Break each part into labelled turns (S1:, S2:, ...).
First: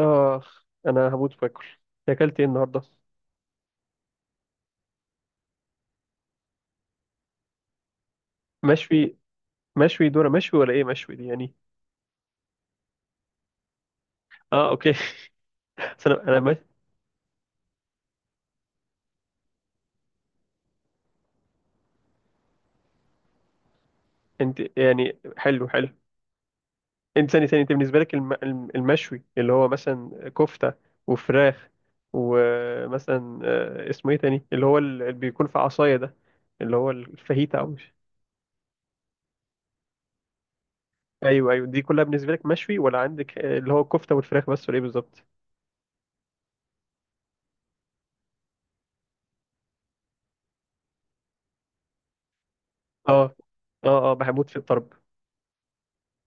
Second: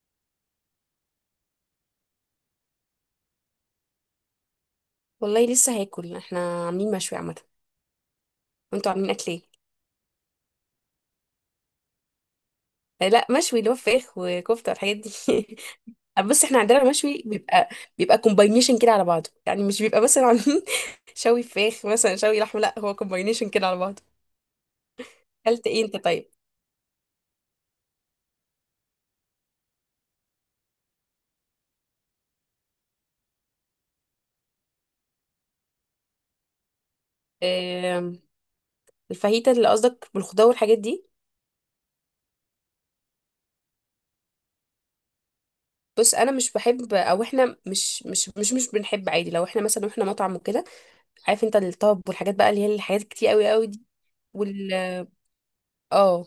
S1: آه، أنا هموت وآكل. أكلت إيه النهاردة؟
S2: والله لسه هاكل. احنا عاملين مشوي عامه. وانتوا عاملين
S1: مشوي.
S2: اكل ايه؟
S1: مشوي دورة مشوي، ولا إيه مشوي دي يعني؟
S2: آه، لا مشوي اللي هو فراخ
S1: آه،
S2: وكفته
S1: أوكي.
S2: والحاجات دي.
S1: بس أنا أنا
S2: بس
S1: مش.
S2: احنا عندنا المشوي بيبقى كومباينيشن كده على بعضه. يعني مش بيبقى مثلا عاملين شوي فراخ مثلا شوي لحمه، لا هو كومباينيشن كده على بعضه.
S1: أنت يعني
S2: اكلت
S1: حلو
S2: ايه
S1: حلو.
S2: انت طيب؟
S1: أنت ثاني ثاني، أنت بالنسبة لك المشوي اللي هو مثلا كفتة وفراخ، ومثلا اسمه إيه تاني؟ اللي هو اللي بيكون في عصاية ده، اللي هو الفاهيتا أو مش.
S2: آم، الفاهيتا اللي قصدك بالخضار والحاجات دي.
S1: أيوه أيوه، دي كلها بالنسبة لك مشوي، ولا عندك اللي هو الكفتة والفراخ بس، ولا إيه بالظبط؟
S2: بص انا مش بحب، او احنا مش بنحب عادي، لو احنا مثلا احنا مطعم وكده. عارف انت الطب والحاجات بقى، اللي هي الحاجات كتير
S1: آه،
S2: قوي قوي. دي
S1: آه، آه، بحبوت في الطرب.
S2: اه،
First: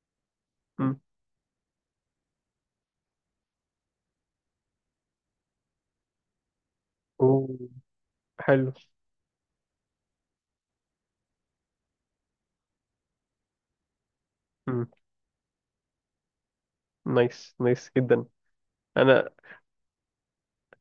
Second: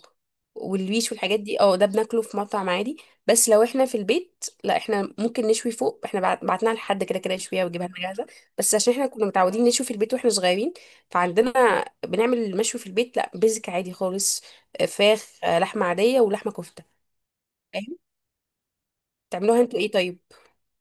S1: مم.
S2: والويش والحاجات دي اه ده بناكله في مطعم عادي. بس لو احنا في البيت لا، احنا ممكن نشوي فوق. احنا بعتناها لحد كده، كده
S1: أوه،
S2: يشويها ويجيبها لنا جاهزه.
S1: حلو.
S2: بس عشان احنا كنا متعودين نشوي في البيت واحنا صغيرين، فعندنا بنعمل المشوي في البيت، لا بيزك عادي خالص. آه، فراخ، آه، لحمه عاديه ولحمه كفته.
S1: نايس نايس
S2: فاهم.
S1: جدا. انا.
S2: تعملوها انتوا ايه طيب؟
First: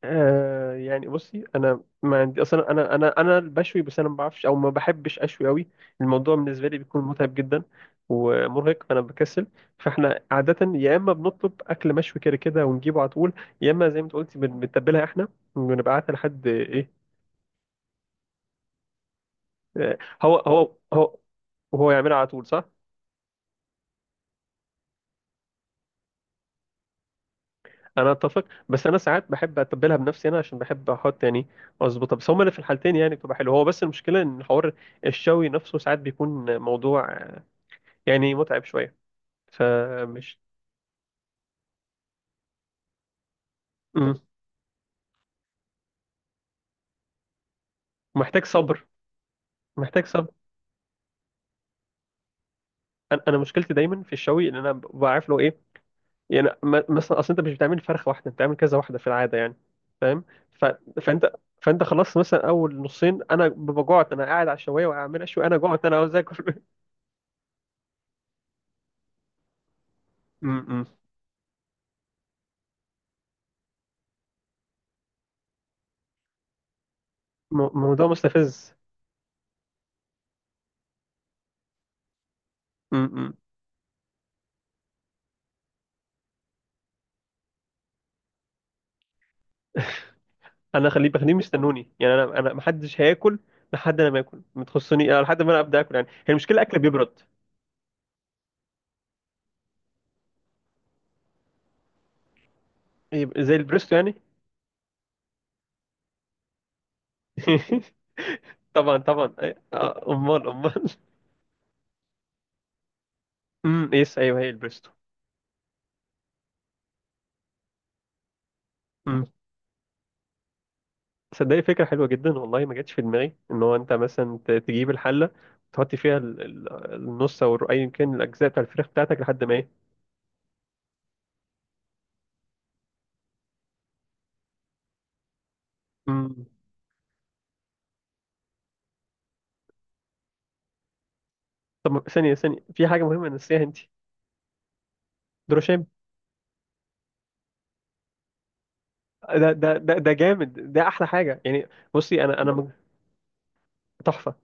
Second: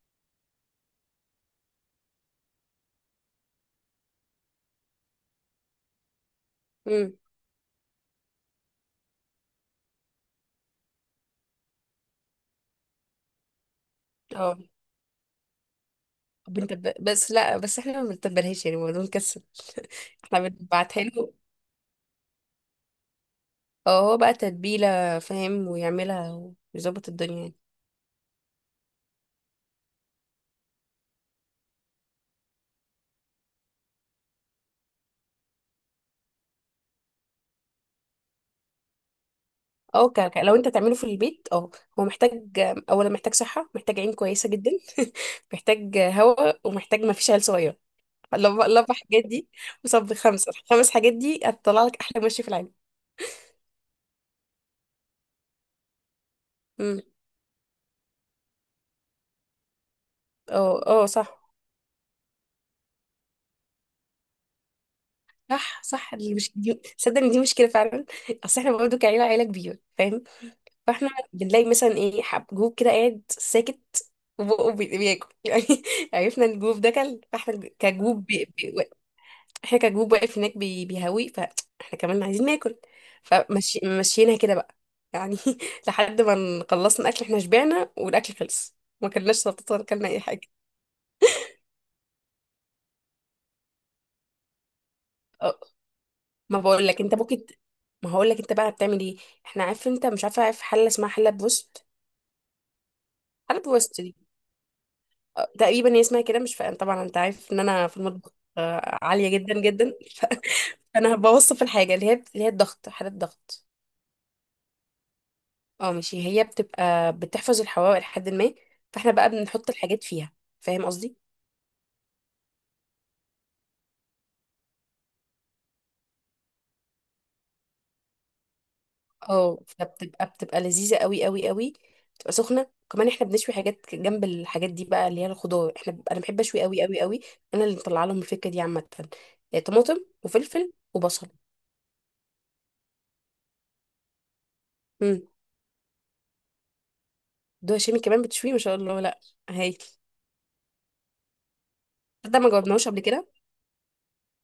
S1: يعني بصي، انا ما عندي اصلا، انا بشوي، بس انا ما بعرفش او ما بحبش اشوي قوي. الموضوع بالنسبه لي بيكون
S2: امم.
S1: متعب جدا ومرهق، فانا بكسل. فاحنا عاده يا اما بنطلب اكل مشوي كده كده ونجيبه على طول، يا اما زي ما انت قلتي
S2: اه
S1: بنتبلها احنا ونبعتها لحد ايه.
S2: بس لا، بس احنا ما بنتبلهاش، يعني الموضوع مكسل.
S1: آه، هو
S2: احنا
S1: هو
S2: بنبعتها
S1: هو.
S2: له.
S1: وهو يعملها على طول، صح.
S2: اه هو بقى تتبيله، فاهم، ويعملها ويظبط الدنيا يعني.
S1: انا اتفق، بس انا ساعات بحب اتبلها بنفسي انا، عشان بحب احط يعني، اظبطها، بس هما اللي في الحالتين يعني بتبقى حلوه. هو بس المشكله ان حوار الشوي نفسه ساعات بيكون موضوع، يعني متعب شويه،
S2: اه
S1: فمش.
S2: لو انت تعمله في البيت، اه هو محتاج، اولا محتاج صحه، محتاج عين
S1: امم.
S2: كويسه جدا، محتاج، هواء، ومحتاج ما فيش عيل صغير.
S1: محتاج
S2: الاربع
S1: صبر.
S2: الاربع حاجات دي.
S1: محتاج
S2: وصب
S1: صبر.
S2: خمسه، الخمس حاجات دي هتطلع لك احلى مشي في العالم.
S1: انا، أنا مشكلتي دايما في الشوي ان انا بعرف له ايه، يعني
S2: امم،
S1: مثلا اصل انت مش بتعمل فرخه واحده، انت بتعمل كذا واحده في العاده يعني. فاهم. ف...
S2: اه اه،
S1: فانت،
S2: صح
S1: فانت خلصت مثلا اول نصين، انا ببقى جوعت، انا قاعد على الشوايه واعمل اشوي، انا
S2: صح
S1: جوعت، انا
S2: صح.
S1: عاوز
S2: اللي مش
S1: اكل.
S2: دي، صدق ان دي مشكله فعلا. اصل احنا برضه كعيله، عيله كبيره، فاهم.
S1: م- م.
S2: فاحنا بنلاقي مثلا ايه، حب جروب كده قاعد ساكت، وبقه بياكل يعني. عرفنا ان الجروب ده كل، فاحنا
S1: موضوع
S2: كجروب،
S1: مستفز.
S2: احنا كجروب واقف هناك بيهوي، فاحنا كمان عايزين ناكل.
S1: امم.
S2: فمشيناها كده بقى، يعني لحد ما خلصنا اكل. احنا شبعنا والاكل خلص، ما كلناش سلطات ولا كلنا اي حاجه.
S1: انا خليهم يستنوني، يعني انا محدش هياكل لحد انا ما اكل ما تخصني انا، لحد ما انا
S2: أه،
S1: ابدا اكل، يعني هي
S2: ما
S1: المشكله اكل
S2: بقول لك انت
S1: بيبرد.
S2: ممكن ما هقول لك انت بقى بتعمل ايه. احنا عارف انت مش عارفه. عارف حله اسمها حله بوست؟
S1: يبقى زي
S2: حله بوست
S1: البريستو
S2: دي،
S1: يعني.
S2: أه، تقريبا هي اسمها كده، مش فاهم طبعا، انت عارف ان انا في المطبخ
S1: طبعا
S2: عاليه
S1: طبعا.
S2: جدا جدا.
S1: آه، امال امال.
S2: فانا بوصف الحاجه اللي هي الضغط، حاله الضغط.
S1: امم، يس، ايوه هي البريستو.
S2: اه ماشي، هي بتبقى بتحفظ الحواوي لحد ما. فاحنا
S1: امم،
S2: بقى بنحط الحاجات فيها، فاهم قصدي.
S1: صدقني فكره حلوه جدا، والله ما جاتش في دماغي ان هو انت مثلا تجيب الحله، تحط فيها النص او ايا كان الاجزاء بتاع الفراخ بتاعتك لحد ما
S2: اه
S1: ايه.
S2: فبتبقى لذيذة قوي قوي قوي. بتبقى سخنة كمان. احنا بنشوي حاجات جنب الحاجات دي بقى، اللي هي الخضار. احنا انا بحب
S1: امم.
S2: اشوي قوي قوي قوي. انا اللي مطلعه لهم الفكرة دي عامة، يعني طماطم وفلفل وبصل.
S1: طب ثانيه ثانيه، في حاجه مهمه نسيها انت.
S2: امم
S1: دروشيم.
S2: دول هشامي كمان بتشوي ما شاء الله لا.
S1: ده ده
S2: هايل.
S1: ده ده جامد، ده احلى حاجه يعني. بصي
S2: ده
S1: انا،
S2: ما
S1: ما.
S2: جاوبناهوش قبل كده.
S1: تحفة.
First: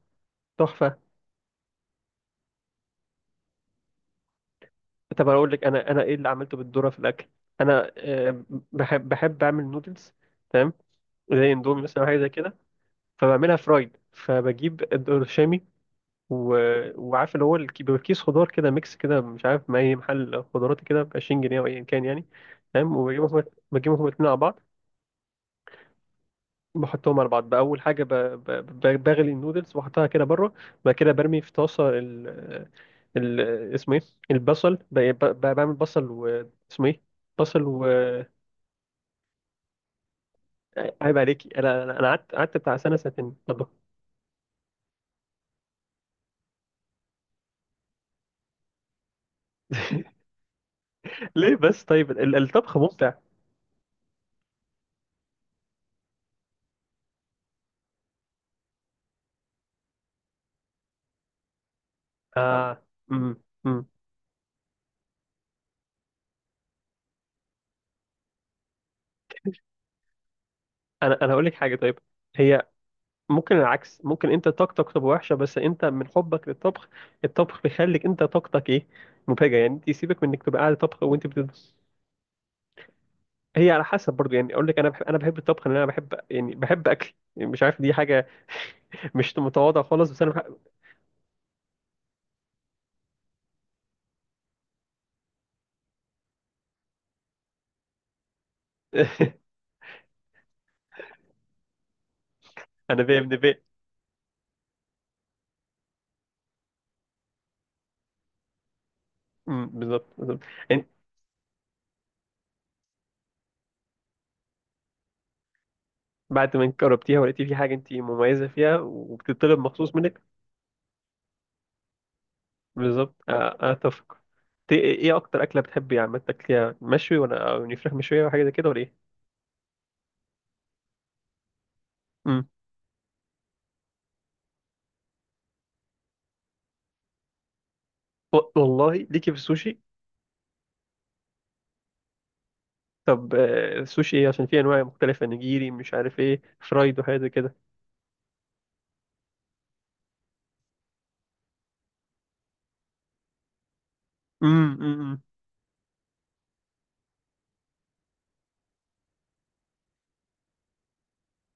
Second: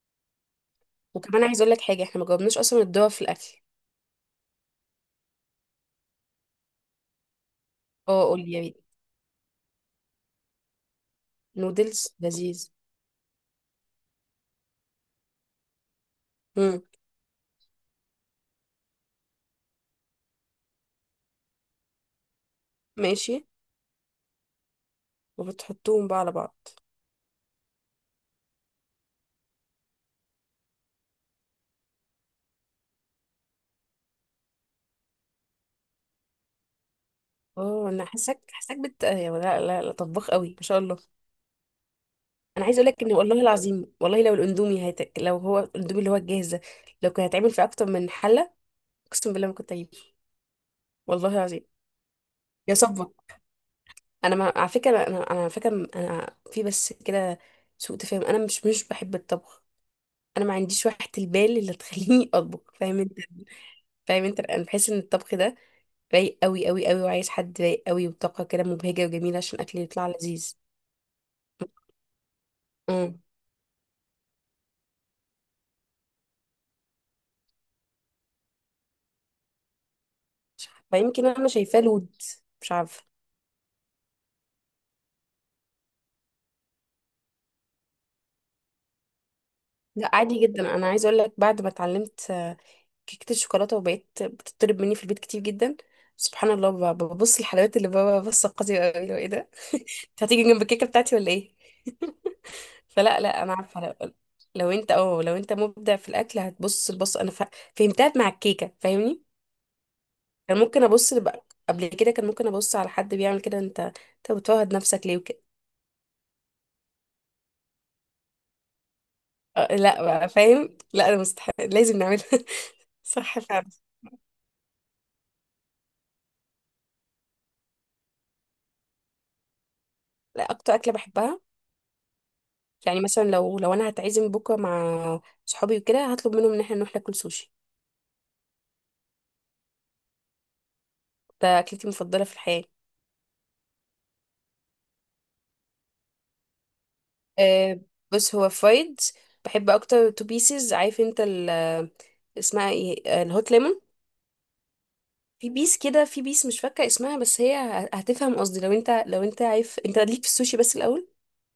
S1: تحفة.
S2: وكمان عايز اقول لك حاجة، احنا ما جاوبناش اصلا الدوا في الاكل.
S1: طب أقول لك أنا، إيه اللي عملته بالذرة في الأكل. أنا،
S2: اه قول لي يا بيه.
S1: بحب أعمل نودلز. تمام. زي اندومي مثلا أو
S2: نودلز
S1: حاجة زي كده.
S2: لذيذ.
S1: فبعملها فرايد، فبجيب الشامي و.
S2: امم.
S1: وعارف اللي هو بيبقى كيس خضار كده ميكس كده، مش عارف ما أي محل خضارات كده ب 20 جنيه أو أيا كان يعني. تمام
S2: ماشي.
S1: وبجيبهم. بجيبهم الاتنين على بعض.
S2: وبتحطوهم بقى على بعض.
S1: بحطهم على بعض. بأول حاجة بغلي النودلز وأحطها كده بره. بعد كده برمي في طاسة ال، ال، اسمه إيه؟ البصل بعمل بصل و، اسمه إيه؟ بصل و.
S2: اه انا حاساك بت يا، لا لا لا، طباخ قوي ما شاء الله.
S1: عيب عليكي، أنا قعدت
S2: انا
S1: بتاع
S2: عايزه اقول
S1: سنة
S2: لك ان،
S1: سنتين
S2: والله
S1: طبخ.
S2: العظيم، والله لو الاندومي لو هو الاندومي اللي هو الجاهز ده لو كان هيتعمل في اكتر من حله، اقسم بالله ما كنت هجيبه. والله
S1: ليه
S2: العظيم.
S1: بس؟ طيب
S2: يا
S1: الطبخ ممتع.
S2: صبك، انا ما... على فكره، انا على فكره، انا في بس كده سوء تفاهم، انا مش بحب الطبخ. انا ما عنديش وحده البال اللي تخليني اطبخ،
S1: آه.
S2: فاهم انت.
S1: أمم. أمم.
S2: فاهم انت، انا بحس ان الطبخ ده رايق قوي قوي قوي، وعايز حد رايق قوي وطاقه كده مبهجه وجميله عشان الاكل يطلع لذيذ.
S1: أنا هقول لك حاجة، طيب. هي ممكن العكس، ممكن أنت طاقتك تبقى وحشة، بس أنت من حبك للطبخ، الطبخ بيخليك أنت طاقتك إيه، مبهجة يعني، أنت يسيبك من إنك تبقى قاعد طبخ
S2: فيمكن
S1: وأنت
S2: انا
S1: بتدرس.
S2: شايفاه لود، مش عارفه.
S1: هي على حسب برضو يعني، اقول لك انا بحب الطبخ، لان انا بحب، يعني بحب اكل يعني، مش عارف، دي حاجه مش متواضعه خالص،
S2: لا
S1: بس انا
S2: عادي
S1: بحب.
S2: جدا، انا عايزه اقول لك بعد ما اتعلمت كيكه الشوكولاته وبقيت بتطلب مني في البيت كتير جدا، سبحان الله، ببص الحلويات، اللي بابا بص قاسي قوي لو ايه ده. انت هتيجي جنب الكيكه بتاعتي ولا ايه؟
S1: انا بيه،
S2: فلا
S1: ابن
S2: لا، انا
S1: بيه.
S2: عارفه لو انت مبدع في الاكل هتبص. البص انا فهمتها مع الكيكه، فاهمني.
S1: أمم، بالظبط بالظبط.
S2: كان ممكن
S1: يعني
S2: ابص بقى قبل كده، كان ممكن ابص على حد بيعمل كده. انت بتفوهد نفسك ليه وكده.
S1: بعد ما جربتيها ولقيتي في حاجه انت مميزه فيها، وبتطلب
S2: آه،
S1: مخصوص
S2: لا
S1: منك.
S2: بقى فاهم، لا انا مستحيل لازم نعملها.
S1: بالظبط،
S2: صح فعلا.
S1: اتفق. ايه اكتر اكله بتحبي عامه تاكليها، مشوي ولا، أو يعني فراخ مشويه، ولا حاجه زي كده، ولا ايه؟
S2: لا اكتر اكله بحبها،
S1: أمم.
S2: يعني مثلا لو انا هتعزم بكره مع صحابي وكده، هطلب منهم ان احنا نروح ناكل سوشي.
S1: و- والله ليكي في السوشي.
S2: ده اكلتي المفضله في الحياه.
S1: طب السوشي ايه؟ عشان في انواع مختلفه، نجيري، مش عارف ايه، فرايد وحاجات زي كده.
S2: أه بص هو فرايد. بحب اكتر تو بيسز. عارف انت ال، اسمها ايه، الهوت ليمون.
S1: امم،
S2: في بيس كده، في بيس مش فاكره اسمها، بس هي هتفهم قصدي، لو انت لو انت عارف انت ليك في السوشي بس الاول.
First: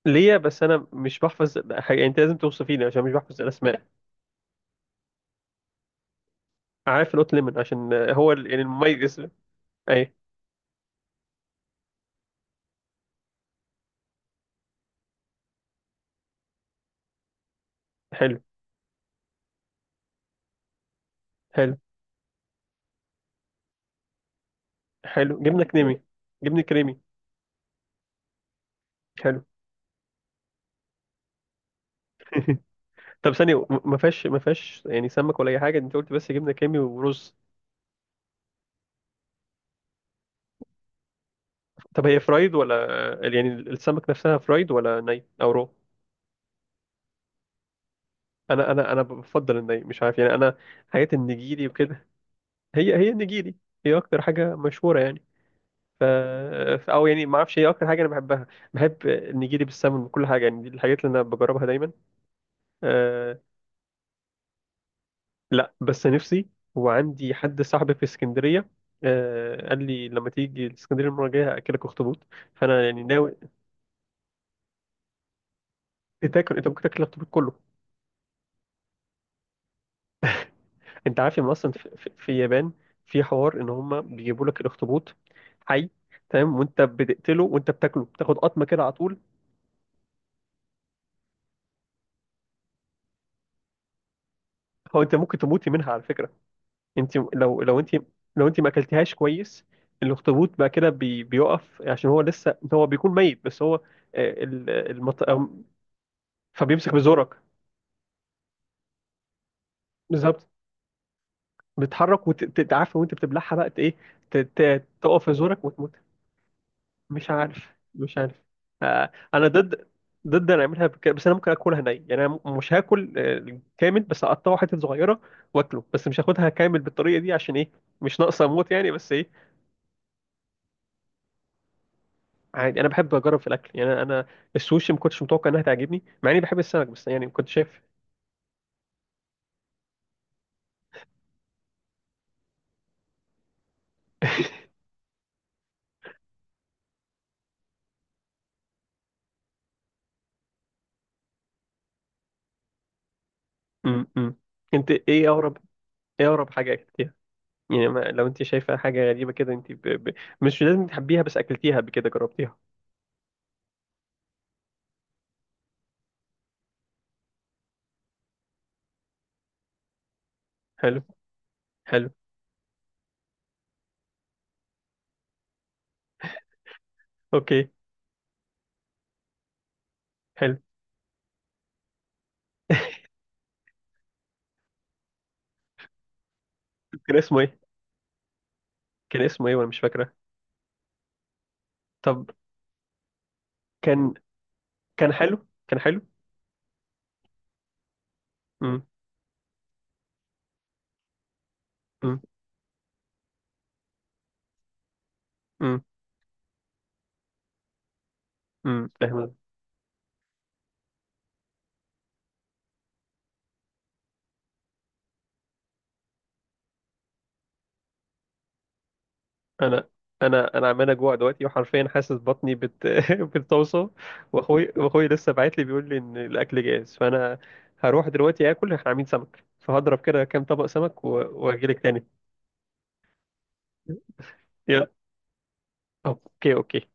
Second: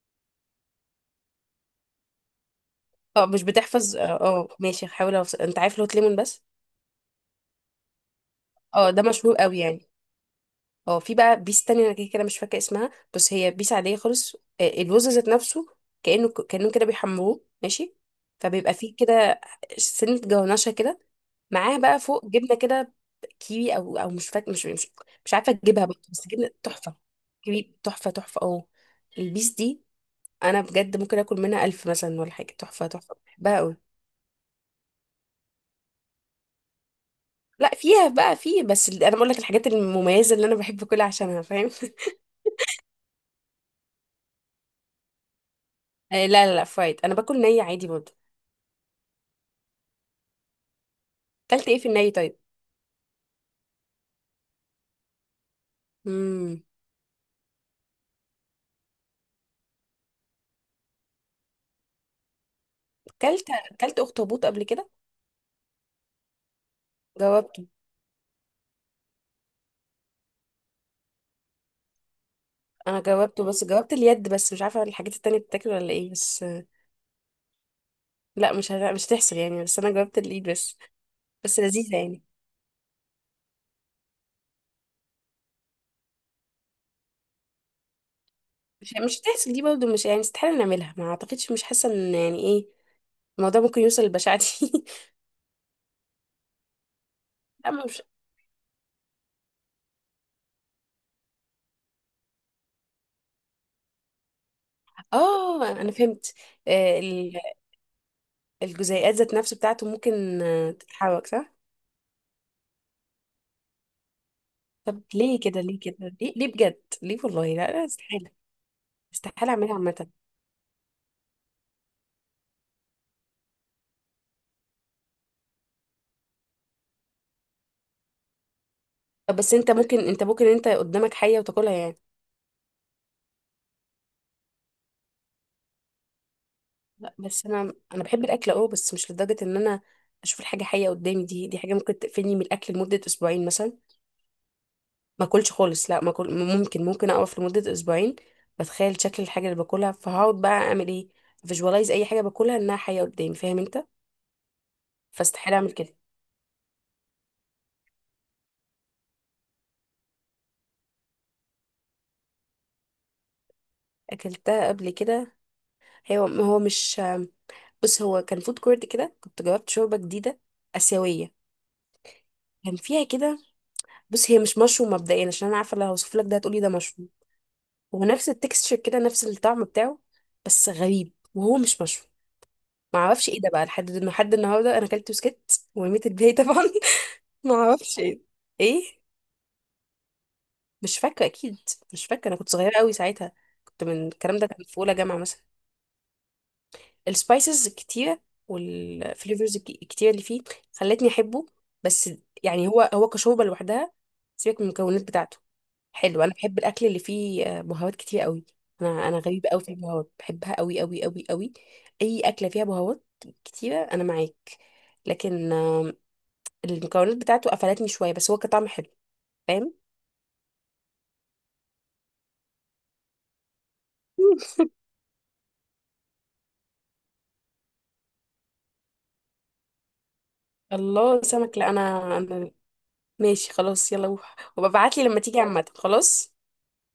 S1: ليا، بس انا مش بحفظ حاجه يعني، انت لازم توصفيني عشان مش
S2: اه،
S1: بحفظ
S2: مش
S1: الاسماء.
S2: بتحفظ، اه ماشي هحاول أوصل. انت عارف الهوت ليمون بس،
S1: عارف القط ليمون عشان هو يعني
S2: اه ده
S1: المميز.
S2: مشهور قوي يعني.
S1: اي،
S2: اه، في بقى بيس تانية، انا كده كده مش فاكره اسمها، بس هي بيس عاديه خالص، الرز ذات نفسه، كانه كانهم كده بيحمروه ماشي.
S1: حلو
S2: فبيبقى فيه كده سنه جونشه كده،
S1: حلو
S2: معاها بقى فوق جبنه كده، كيوي او مش فاكر مش
S1: حلو.
S2: عارفه
S1: جبنه
S2: تجيبها
S1: كريمي.
S2: برضه، بس جبنه
S1: جبنه
S2: تحفه،
S1: كريمي.
S2: كيوي، تحفه تحفه اه.
S1: حلو.
S2: البيس دي، انا بجد ممكن اكل منها الف مثلا ولا حاجه، تحفه تحفه،
S1: طب ثانيه،
S2: بحبها قوي.
S1: ما فيهاش يعني سمك ولا اي حاجه؟ انت قلت بس جبنه كريمي ورز.
S2: لا فيها بقى، فيه بس انا بقول لك الحاجات المميزه اللي انا بحب اكلها عشانها، فاهم.
S1: طب هي فرايد، ولا يعني السمك نفسها فرايد ولا ني او رو؟
S2: آه، لا لا لا، فرايد، انا باكل نيه عادي برضه.
S1: انا بفضل الني، مش عارف يعني، انا حاجات النجيري
S2: كلت ايه في
S1: وكده.
S2: الني طيب؟
S1: هي النجيري هي اكتر حاجه مشهوره يعني. ف...
S2: امم.
S1: او يعني ما اعرفش، هي اكتر حاجه انا بحبها، بحب النجيلي بالسمن وكل حاجه يعني، دي الحاجات اللي انا بجربها دايما. أه.
S2: كلت كلت اخطبوط قبل كده؟
S1: لا، بس نفسي، وعندي حد
S2: جاوبته.
S1: صاحبي في اسكندريه. أه، قال لي لما تيجي اسكندريه المره الجايه هاكلك اخطبوط، فانا
S2: انا
S1: يعني ناوي.
S2: جاوبته بس، جاوبت اليد بس، مش عارفه الحاجات التانية بتاكل ولا ايه بس.
S1: تاكل، انت ممكن تاكل الاخطبوط كله.
S2: لا مش هتحصل يعني، بس انا جاوبت الايد بس.
S1: انت عارف ان
S2: بس
S1: اصلا في,
S2: لذيذه
S1: في,
S2: يعني.
S1: في اليابان في حوار ان هم بيجيبوا لك الاخطبوط حي، تمام، وانت بتقتله وانت بتاكله، بتاخد قطمه كده على
S2: مش
S1: طول.
S2: مش هتحصل دي برضه، مش يعني، استحاله نعملها، ما اعتقدش، مش حاسه ان يعني ايه، الموضوع ممكن يوصل للبشاعه دي.
S1: هو انت ممكن تموت منها على فكره، انت لو لو
S2: اما
S1: انت
S2: مش.
S1: لو انت ما اكلتهاش كويس، الاخطبوط بقى كده بي بيقف عشان هو لسه، هو بيكون ميت، بس هو آه، ال- المط... أو-
S2: اه انا فهمت.
S1: فبيمسك
S2: آه،
S1: بزورك.
S2: ال- الجزيئات ذات نفسه بتاعته ممكن
S1: بالظبط،
S2: تتحرك صح.
S1: بتتحرك وتتعافى وانت بتبلعها بقى، ايه،
S2: طب
S1: تقف في
S2: ليه كده،
S1: زورك
S2: ليه
S1: وتموت.
S2: كده، ليه ليه بجد ليه،
S1: مش
S2: والله لا
S1: عارف،
S2: لا،
S1: مش
S2: استحاله،
S1: عارف. انا
S2: استحاله اعملها
S1: ضد،
S2: عامه.
S1: ضد انا اعملها بس انا ممكن اكلها ني يعني، انا مش هاكل كامل، بس اقطعه حتت صغيره واكله، بس مش هاخدها كامل بالطريقه دي عشان ايه، مش ناقصه اموت يعني، بس ايه.
S2: بس انت ممكن انت قدامك حية وتاكلها يعني.
S1: عادي، انا بحب اجرب في الاكل يعني، انا السوشي ما كنتش متوقع انها تعجبني مع اني بحب السمك، بس
S2: لا
S1: يعني
S2: بس
S1: كنت
S2: انا
S1: شايف.
S2: انا بحب الاكل اه، بس مش لدرجة ان انا اشوف الحاجة حية قدامي، دي حاجة ممكن تقفلني من الاكل لمدة اسبوعين مثلا، ما اكلش خالص لا ما أكل. ممكن اقف لمدة اسبوعين بتخيل شكل الحاجة اللي باكلها، فهقعد بقى اعمل ايه، فيجوالايز اي حاجة باكلها انها حية قدامي، فاهم انت.
S1: امم. انت ايه
S2: فاستحيل
S1: اغرب،
S2: اعمل كده.
S1: ايه اغرب حاجه اكلتيها؟ يعني ما لو انت شايفه حاجه غريبه كده، انت مش لازم تحبيها، بس اكلتيها قبل كده، جربتيها.
S2: اكلتها قبل كده. هي هو مش بص هو كان فود كورت كده، كنت جربت شوربة جديدة
S1: حلو.
S2: آسيوية.
S1: حلو.
S2: كان فيها كده، بص هي مش مشروم مبدئيا، عشان انا عارفه لو هوصف لك ده هتقولي ده مشروم.
S1: اوكي.
S2: هو نفس التكستشر كده، نفس الطعم بتاعه،
S1: حلو.
S2: بس غريب وهو مش مشروم. ما اعرفش ايه ده بقى لحد لحد النهارده. انا اكلت بسكت ورميت الباقي طبعا.
S1: كان اسمه
S2: ما
S1: ايه؟
S2: اعرفش ايه، ايه،
S1: كان اسمه ايه وانا مش فاكره.
S2: مش فاكره اكيد. مش
S1: طب
S2: فاكره انا كنت صغيره قوي ساعتها، كنت من
S1: كان
S2: الكلام ده، كان في اولى
S1: كان
S2: جامعه مثلا.
S1: حلو، كان حلو.
S2: السبايسز الكتيره
S1: امم.
S2: والفليفرز الكتيره اللي فيه خلتني احبه بس.
S1: امم.
S2: يعني هو كشوربه لوحدها، سيبك من المكونات بتاعته.
S1: امم.
S2: حلو، انا بحب الاكل اللي فيه بهارات كتير قوي.
S1: امم.
S2: انا غريبه قوي في البهارات، بحبها قوي قوي قوي قوي. اي اكله فيها بهارات كتيره انا معاك، لكن المكونات بتاعته قفلتني شويه، بس هو كطعم حلو. فاهم.
S1: انا انا عمال اجوع دلوقتي، وحرفيا حاسس بطني بتوصى.
S2: مم.
S1: واخوي لسه باعت لي بيقول لي ان الاكل جاهز، فانا هروح دلوقتي اكل. احنا عاملين سمك، فهضرب كده كام طبق سمك و.
S2: الله سمك،
S1: واجي
S2: لا
S1: لك تاني.
S2: انا. ماشي خلاص، يلا روح،
S1: يلا.
S2: وببعتلي لما تيجي عامه خلاص.
S1: اوكي اوكي.